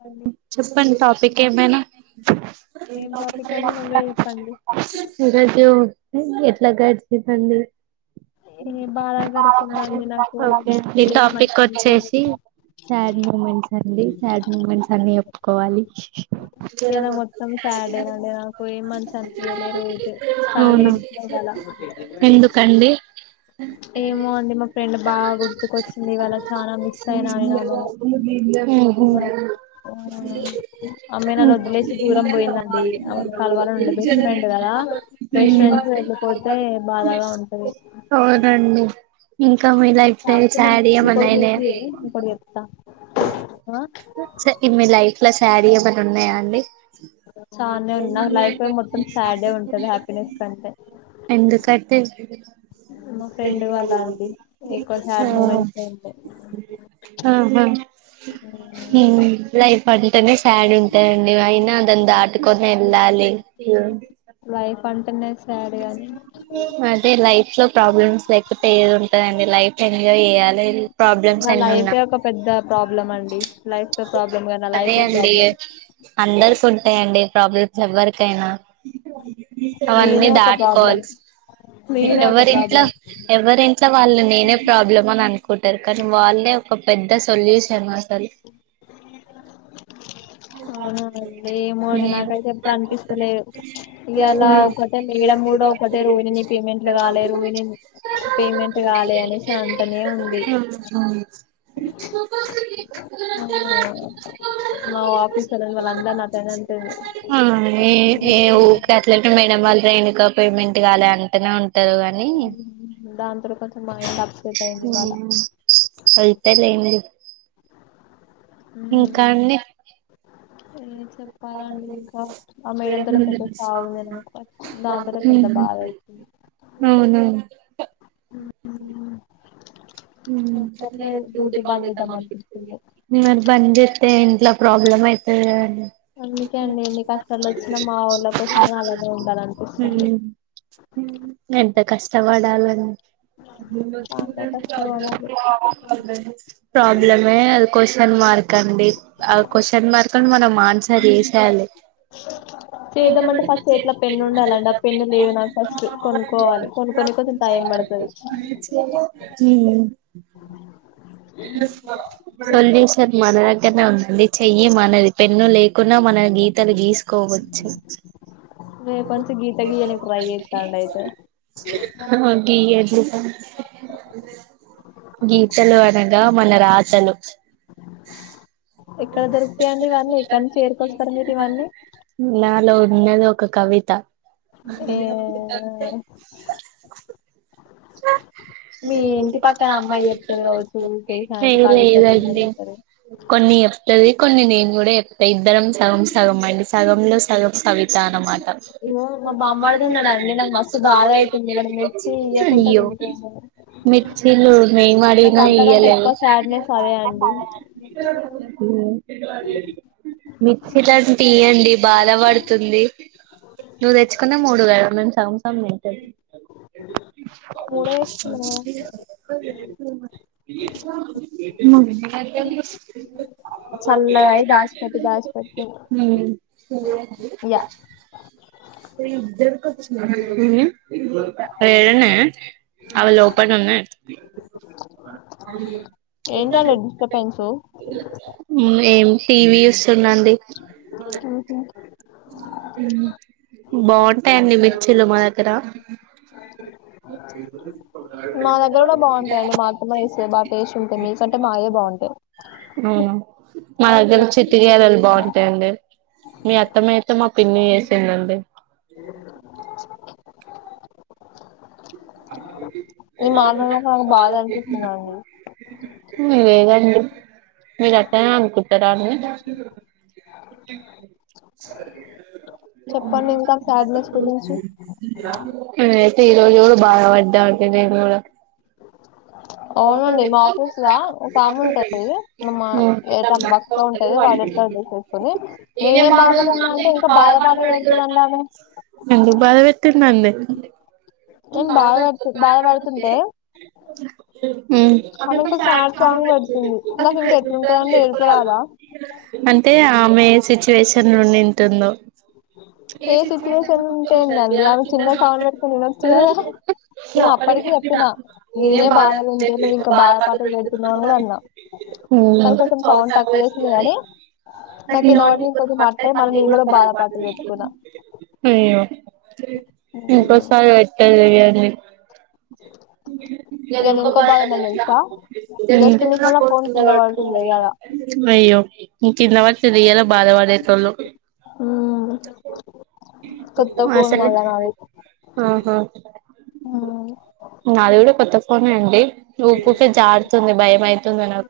చెప్పండి చెప్పండి టాపిక్ ఏమైనా ఏం టాపిక్ అండి నువ్వే చెప్పండి ఈరోజూ ఎట్లా గడిచిందండీ ఈ బాగా గడిసిందండి నాకు ఈ తెలియదు టాపిక్ మొత్తానికి తెలిదు వచ్చేసి సాడ్ మూమెంట్స్ అండి సాడ్ మంచిఅన్ని చేప్పుకోవాలి ఇయాల మొత్తం [unintelligible] నేను సాన ఏడ్చిన ఇవాళ ఎందుకండి ఏమో అండి మా ఫ్రెండ్ బాగా గుర్తుకొచ్చింది ఇవాళ చాలా మిస్ అయినా ఆమెని ఆమెని ఆ, ఉహు ఆమె నన్ను వదిలేసి దూరం పోయిందండి ఆమెను హ్ కలవాలని ఉండే బెస్ట్ ఫ్రెండ్ కదా బెస్ట్ ఫ్రెండ్స్ [unintelligible] వెళ్ళిపోతే బాధాగా ఉంటది అవునండి ఇంకా మీ లైఫ్ లో కాకపోతే నీ- సాడ్ యీ ఏమన్నా నీకోటి గుర్తు అయినయా చెయ్యి నీకోటి చెప్తా ఆ సే మీ లైఫ్ లో సాడ్ యీ ఏమన్నా ఉన్నాయా అండి చాలానే ఉన్నా మీ లైఫ్ లో మొత్తం ఏమైనా సాడే సాడ్ ఉంటది హ్యాపీనెస్ యీ కంటే ఎందుకంటె మా ఫ్రెండ్ వాళ్ళ ఆంటీ ఎక్కువ సాడ్ మూమెంట్స్ ఉంటాయి ఆ ఆహా లైఫ్ అంటనే సాడ్ ఉంటదండి అయినా దాన్ దాటుకొని వెళ్ళాలి యా లైఫ్ అంటనే అదే లైఫ్ లో ప్రాబ్లమ్స్ లేకపోతే ఏదుంటదండి లైఫ్ ఎంజాయ్ చేయాలి ప్రాబ్లమ్స్ నా ఎన్ని ఉన్నా లైఫే ఒక పెద్ద ప్రాబ్లం అండి లైఫ్ తో ప్రాబ్లం కాద్ నా లైఫ్ తే అండి అందరికుంటాయండి ప్రాబ్లమ్స్ ఎవ్వరికైనా అవన్నీ నేనే ఒక ప్రాబ్లం దాటుకోవాల్సి నేనే ఒక ఎవరింట్లో ప్రాబ్లం ఎవరింట్లో వాళ్ళు నేనే ప్రాబ్లం అని అనుకుంటారు కానీ వాళ్ళే ఒక పెద్ద సొల్యూషన్ అసల్ అవునా ఏమో అండి నాకైతే ఎప్పుడు అనిపిస్తలేదు ఇయ్యాలా ఒక అ మేడం కూడా ఒకటే రుహిణిని పేమెంట్లు కాలేదు రుహిణిని పేమెంట్ కాలే అనేసి అంటనే ఉంది [unintelligible] ఆమ్ మా ఆఫీసరు వాళ్ళ అందర్ని అట్టగే అంటాడు ఆ ఏ ఊ అట్లంటే మేడం వాళ్ళు దేనికో పేమెంట్ కాలే అంటేనే ఉంటు ఉమ్ దాంతోనే కొంచెం మైండ్ అప్సెట్ అయ్యింది ఇవాళ అయితేలే ఏమి లే ఇంకా అండి ఏం చెప్పాలండి ఇంకా ఆ మేడం పెద్ద సాగు దాంతోనే పెద్ద బాధ అయితది అవునా అట్లే డ్యూటీ బంద్ చేద్దాం అనిపిస్తుంది ఉమ్ బంద్ చే ఏ ఇంట్లో ప్రాబ్లమ్ అయితే అందుకే అండి ఎన్ని కష్టాలు వచ్చినా మా వాళ్ళ కోసమని అలానే ఉండాలనిపిస్తుంది ఉమ్ ఎంత కష్టపడాలండి చాలానే కష్టపడాలి ప్రాబ్లమే అది కొషన్ మార్క్ అండి ఆ కొషన్ మార్క్ ని మనం ఆన్సర్ తీసేయాలి ప్లేట్ చేద్దామంటే ఫస్ట్ చేతిలో పెన్ను ఉండాలండి ఆ పెన్ను లేదు నాకు ఫస్ట్ కొనుక్కోవాలి కొనుక్కొని కొంచెం టైం పడుతది అన్నాడు [unintelligible] ఉమ్ సొల్యూషన్ మన దగ్గరనే ఉందండి చెయ్యి మనది పెన్ను లేకున్నా మన మన గీతలు గీసుకోవచ్చు రేపు అంత గీత గీయనికి ట్రై చేస్తా ఉండు అయితే గీ గీతలు అద దా మన రాతలు ఎక్కడ దొరుకుతాయండి ఇవన్నీ ఎక్కడ నుంచి ఏరుకొస్తారు మీరు ఇవన్నీ నాలో ఉన్నది ఒక కవిత ఏ మీ ఇంటి పక్కన అమ్మాయి చెప్తది కావచ్చు ఊకే ఇట్లాంటి ఏం కవితలు చేయడండి మీరిద్దరు కొన్ని ఇస్తది కొన్ని నేను కూడా చెప్తా ఇద్దరం సగం సగం అండి సగంలో సగం కవిత అన్నమాట ఇ ఇగో మా ఇ బామ్మర్ది ఉన్నాడండి నాకు పండు బస్సు మస్తు బాధ కాాలగాయ అయితుంది వాడు మిర్చి బధద ఇయ్యకుంట అయ్యో తింటుండు మిర్చిలు మేము నాకు అడిగిన అంతకంటే ఇయ్యలేదు ఎక్కువ సాడ్నెస్ అదే అమ్ అండి మిర్చి జరఅంట ఇయ్యిండి బాధ పడుతుంది నువ్వు తెచ్చుకునే మూడు వేళలో సగం సగం చేసేయి మూడే వేసుకున్నా మ చల్లగా అయి దాచిపెట్టి దాచిపెట్టి ఉమ్ యా త ఇద్దరు కుప్పు సడియా ఏడన్నా అవి లోపల ఉన్నాయి ఏంటండి డిస్టర్బెన్స్ ఏం టీవీ చూస్తున్నాండి ఉహుమ్ బాగుంటాయండి మిర్చిలు మా దగ్గర మా దగ్గర కూడా బాగుంటాయి అండి మా అత్తమ వేస్తే బా టేస్ట్ ఉంటాయి మీకంటే మా అయే బాగుంటాయి అవును మా దగ్గర చిట్టి గారెలు బాగుంటాయిడి మీ అత్తమ మొత్తం మా పిన్ని చేసిందండి ఏ ఈ మన మాట్లాడక నాకు కా బాధ అనిపిస్తుందండి మివేఅండి మీరు అత్తయ్య అనుకుంటారా ఆమెని సరే చెప్పండి ఇంకా సాడ్నెస్ గురించి ఆమ్ ఈరోజు బాధ పడ్డ నేను కూడా అవునండి బాగుంది మా ఆఫీస్ లా ఒక ఆమె ఉంటది మా తన బక్క ఉంటది [unintelligible] వైలెట్ కలర్ డ్రెస్ వేసుకొని నినేం నేనే మాటలు బాధలో ఉన్నా మాట్లాడితే అంటే ఇంకా బాధ పాటలు పెడుతదండి ఆమె [unintelligible] బాగా పడుతున్నాడు లే నేను బాగా పడుతు బాగా పడుతుంటాన మ్మ్ పెడుతుంది నాకు ఇంకా ఎట్లుంటదండి ఏడుపు రాదా అంటే ఆమె సిచ్యువేషన్ ఉండింటుందో ఏ సిచ్యువేషన్ ఉంటే ఏందండి ఆమె ఉందండిింద చిన్న సౌండ్ పెట్టుకొని వినొచ్చు కదా [unintelligible] సో నేను అక్కడున అప్పటికి ఇక్కడ చెప్పిన [unintelligible] నేనే బాధలు ఉంటే నువ్వు ఇంకా బాధ పాటలు పెడుతున్నావు అని కూడా అన్నా ఉమ్ కానీ కొంచెం సౌండ్ తక్కువ వేసింది గానీ నాకు ఇనపడి కొంచెం అట్టాయి మళ్ళీ మర్చిపొయి నేను కూడా బాధ బాగ [unintelligible] పాటలు పెట్టుకున్నా మ్మ్ ఉమ్ ఇంకొసారి వస్తావు కదా ఏ ఇవాళ ఇంకో బాధ ఏమైనా తెలుసా జస్ట్ మిస్ లో నా ఫోన్ కింద పడుతుంది ఇవాళ మ్మ్ అయ్యో కింద పడితె లెయ్ అని బాధ పడేటొల్లు మ్మ్ కొత్త ఫోన్ అసలు కొన మానలి ఆహా నాది కూడా కొత్త ఫోనే అండి ఊకూకే జారుతుంది భయమే నేన్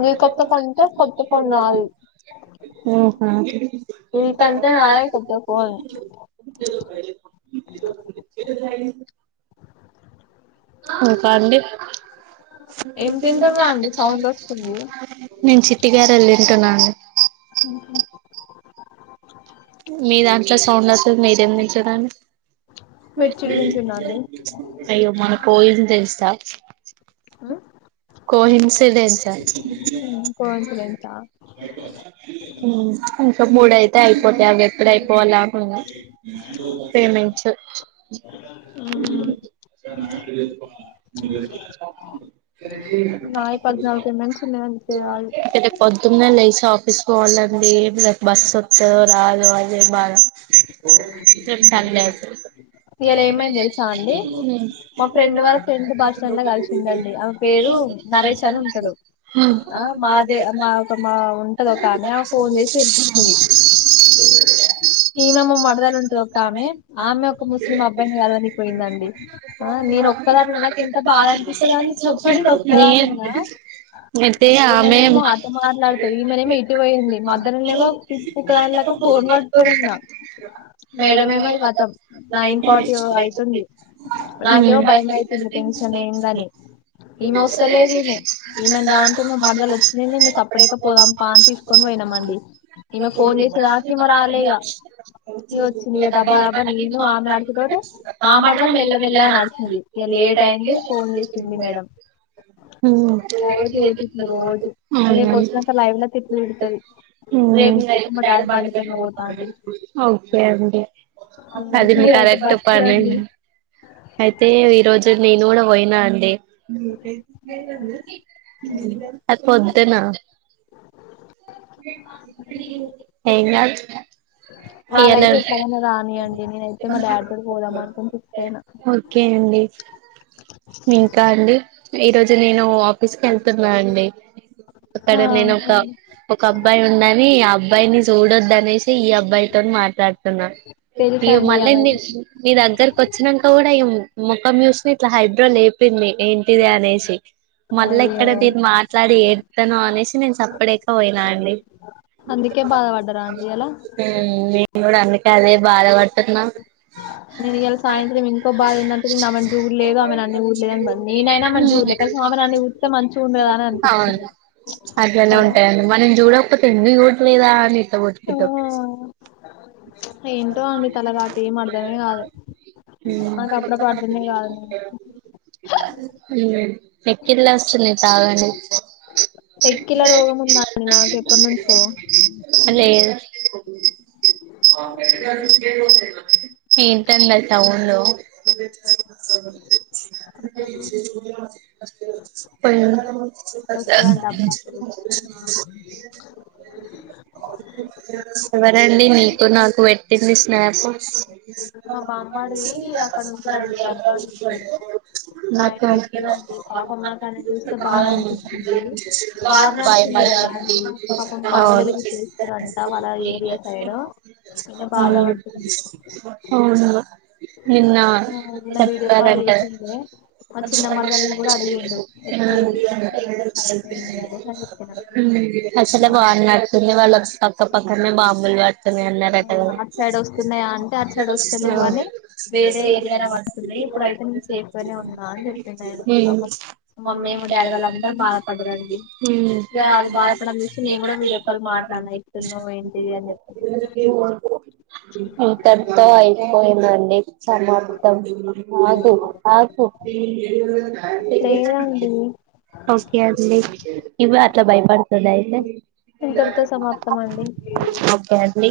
నీ ఫోన్ తో కొత్త ఫోన్ కావాలి నాది ఉహ నీకంటే నాదే కొత్త ఫోన్ [unintelligible] ఇంకా అండి ఏం తింటున్నా అండి సౌండ్ వస్తుంది నేను చిట్టి గారెలు తింటున్నాను మ్మ్ హ్మ్ మీ దాంట్లో సౌండ్ వస్తుంది మీరేం తింటున్నారండి మిర్చిలు తింటున్నా అండి అయ్యో మాన్న పొయింది తెలుసా కో ఇన్సిడెంట్స్ ఆ కోఇన్సిడెన్స్ ఆ మ్మ్ ఓక మూడు అయితే అయిపోతాయి అన్నట్టుగా అయిపోవాల్ల అని ఉన్నా పేమెంట్స్ [unintelligible] నాయి పద్నాలుగు పేమెంట్స్ ఉన్నాయని చేయాలి ఇక్కడ పొద్దున్నే లేస్ ఆఫీస్ పోవాలండి బస్ వస్తాదొ రాదొ అదే బాధ ఏమ్ పని లేదు ఏమ్ ఇయాల ఏమ్ ఏమైంది తెలుసా అండి చేసావండి మా ఫ్రెండ్ వాళ్ళ ఫ్రెండ్ భాషణంలో కలిసిందండి ఆమె ఏదొ పేరు ఒకటి నరేష్ పాయసం అని ఉంటాడు గారెలు ఆ [unintelligible] మాదే మా ఒక మా అడ ఉంటది ఒక ఆమె ఆమె ఫోన్ చేసి ఇడిచి వస్తుంది పిలిపించింది అండి ఈమె నమ మా వ మరదలు ఉంటది ఒక వస్తధ్ర ఆమె ఆమె ఒక ముస్లిం ము అబ్బాయిని కలవనికి పోయిందండి ఆ నేను అ [unintelligible] ఒక్కదాన్ని ఉన్నా నాకు ఎంత బాధ అనిపిస్తదండి చెప్పండి నేను ఒక్కదాన్ని ఏమ్ ఉన్నా అయితే ఆమెన్ ఈమెనేమో అటు మాట్లాడుతది ఈమెనేమో ఇటు పోయింది మధ్యలోనేమో పిచ్చిదానిలెక్క ఫోన్ పట్టుకొని ఉన్న [unintelligible] మేడం ఫో మేడమేమో కతం [unintelligible] నైన్ ర్ట్ ఫార్టీ సిక్స్ అవుతుంది అయితుంది మార్నింగ్ నాకేమో ఫైవ్ భయం అయితుంది అవుతాది టెన్షన్ [unintelligible] ఏందని ఈమె వస్తలేదు ఇనోస్తలేదు ఈమె ఈమెను రా అంటే మా మరదలు వచ్చింది నేను సప్పుడేక పోదాం పా అని తీసుకొని పోయినామండి ఇక ఈమె ఫోన్ చేసేదాకా తీస్తాడని ఈమె చూడాలి రాలే ఈగ ఇగ [unintelligible] ఇగ వెళ్ల వచ్చింది ఇగ దబ్బా వెళ్ళ దబ్బా నేను ఆమె నడిచేతోటే మా మరదలు మెల్లమెల్లగా నడిచింది ఇగ లేట్ అయింది ఫోన్ చేసింది మేడం మ్మ్ రోజు ఇదే తిట్లు రోజు రేపు వచ్చాక లైవ్ లో తిట్లు తిడుతది మ్మ్ రేపు సిక్స్ నేనైతే అయింది మా డాడి డాడీ బండి దగ్గర పైన పోత పోతా అంది అండి ఓకే అండి మీరైతే బస్కి రండి అయితే ఈ రోజు నేను కూడా పోయిన అండి అంతేనా వాళ్ళైతే ఎట్లాగైనా రాని అండి నేనైతే మా డాడీ కాడికీ పోదాం అనుకుని ఫిక్సయిన ఓకే అండి ఇంకా అండి ఈరోజు నేను ఆఫీస్ కి వెళ్తున్నా అండి అక్కడ ఆ నేను ఒక ఒక అబ్బాయి ఉన్నాడని ఆ అబ్బాయిని చూడొద్దు అనేసి ఈ అబ్బాయి మాట్లాడుతున్నా మీరు తెలుసండి మళ్ళ ఆమెది మీ దగ్గరకు వచ్చినంక కూడా మొఖం చూసి ఇట్లా హైబ్రో లేపింది ఏంటిది అనేసి మళ్ళా అయ్యో ఎక్కడ నేను మాట్లాడి ఏడ్తనో అనేసి నేను సప్పుడేక పోయినా అండి అందుకే బాధపడ్డరా అండి ఇయ్యాల నేను కూడా అందుకే అదే బాధ పడుతున్నా నేను ఇవాళ సాయంత్రం ఇంకో బాధ ఏందంటే ఆమెని రూల్ లేదు ఆమెని అన్ని రూల్స్ లేదనింది నేనైనా ఆమెని కనీసం నన్ను చూస్తే మంచిగా ఉండు కదా అని అనిపిస్తది అవును అట్లనే ఉంటాయండి మనం చూడకపోతే ఎందుకు చూడలేదా అని ఇట్లా కొట్టుతాడు [unintelligible] ఏంటో అండి తలరాత ఏం అర్ధమే కాదు నాకు అప్పుడప్పుడు అర్థమే కాదు మ్మ్ ఎక్కిళ్ళు వస్తున్నాయి తాగండి ఎక్కిళ్ల రోగం ఉందండి నాకు ఎప్పటి నుంచో ఏంటండిఆ సౌండ్ [inaudible] పోయి [inaudible] వస్తదండి అప్పుడప్పుడు ఎవరండి చెప్పండి నీకు నాకు పెట్టింది స్నాప్స్ [inaudible] మా బామ్మడిది అక్కడ ఉంటదండి అబ్రాడ్ ఉంటడు ఆయన నాకు పెట్టిండండి పాపం నాకు ఆయన చూస్తే బాధ అనిపించింది వార్ మ్ బాయ్ నడిచింది బాయ్ కదా అండి పాపం అవును బాంబులు గిట్ల ఏస్తురంట వాళ్ళ ఏరియా సైడ్ ఈయన బాధపడుతుంది అవును నిన్న ఆ నిన్న వీడియో కాల్ చెప్పారంట చేసిండే మా చిన్న మరదల్ని కూడా అడిగిండు ఎట్లుంది అంటే ఎగ్జామ్స్ అయిపోయినయి అనేసి అని చెప్పిన అట్లనే అవునా బాగున్నట్టుంది వాళ్ళకు అక్క పక్కనే బాంబు లు పడుతున్నాయ్ ఆ అన్నడండి అటు సైడ్ వస్తున్నాయా అంటే అటు సైడ్ వస్తలేవని వేరే ఏరియాలో పడుతుంది ఇప్పుడు అయితే ఇంట్లనే ఉన్న అని చెప్పిండు ఆయన పాపం మమ్మీ మా డాడీ వాళ్ళందరు బాధపడ్డరండి ఇగా అది బాధపడడం చూసి నేను కూడా వీడియో కాల్ మాట్లా డుతున్నవేంటిది అని చెప్పి ఇంతటితో అయి పోయిందడి సమాప్తం కాదు కాదు లేదండి ఓకే అండి ఇవాల తే భయ పడతదా అయితే ఇంతటితో సమాప్తం అండి ఓకే అండి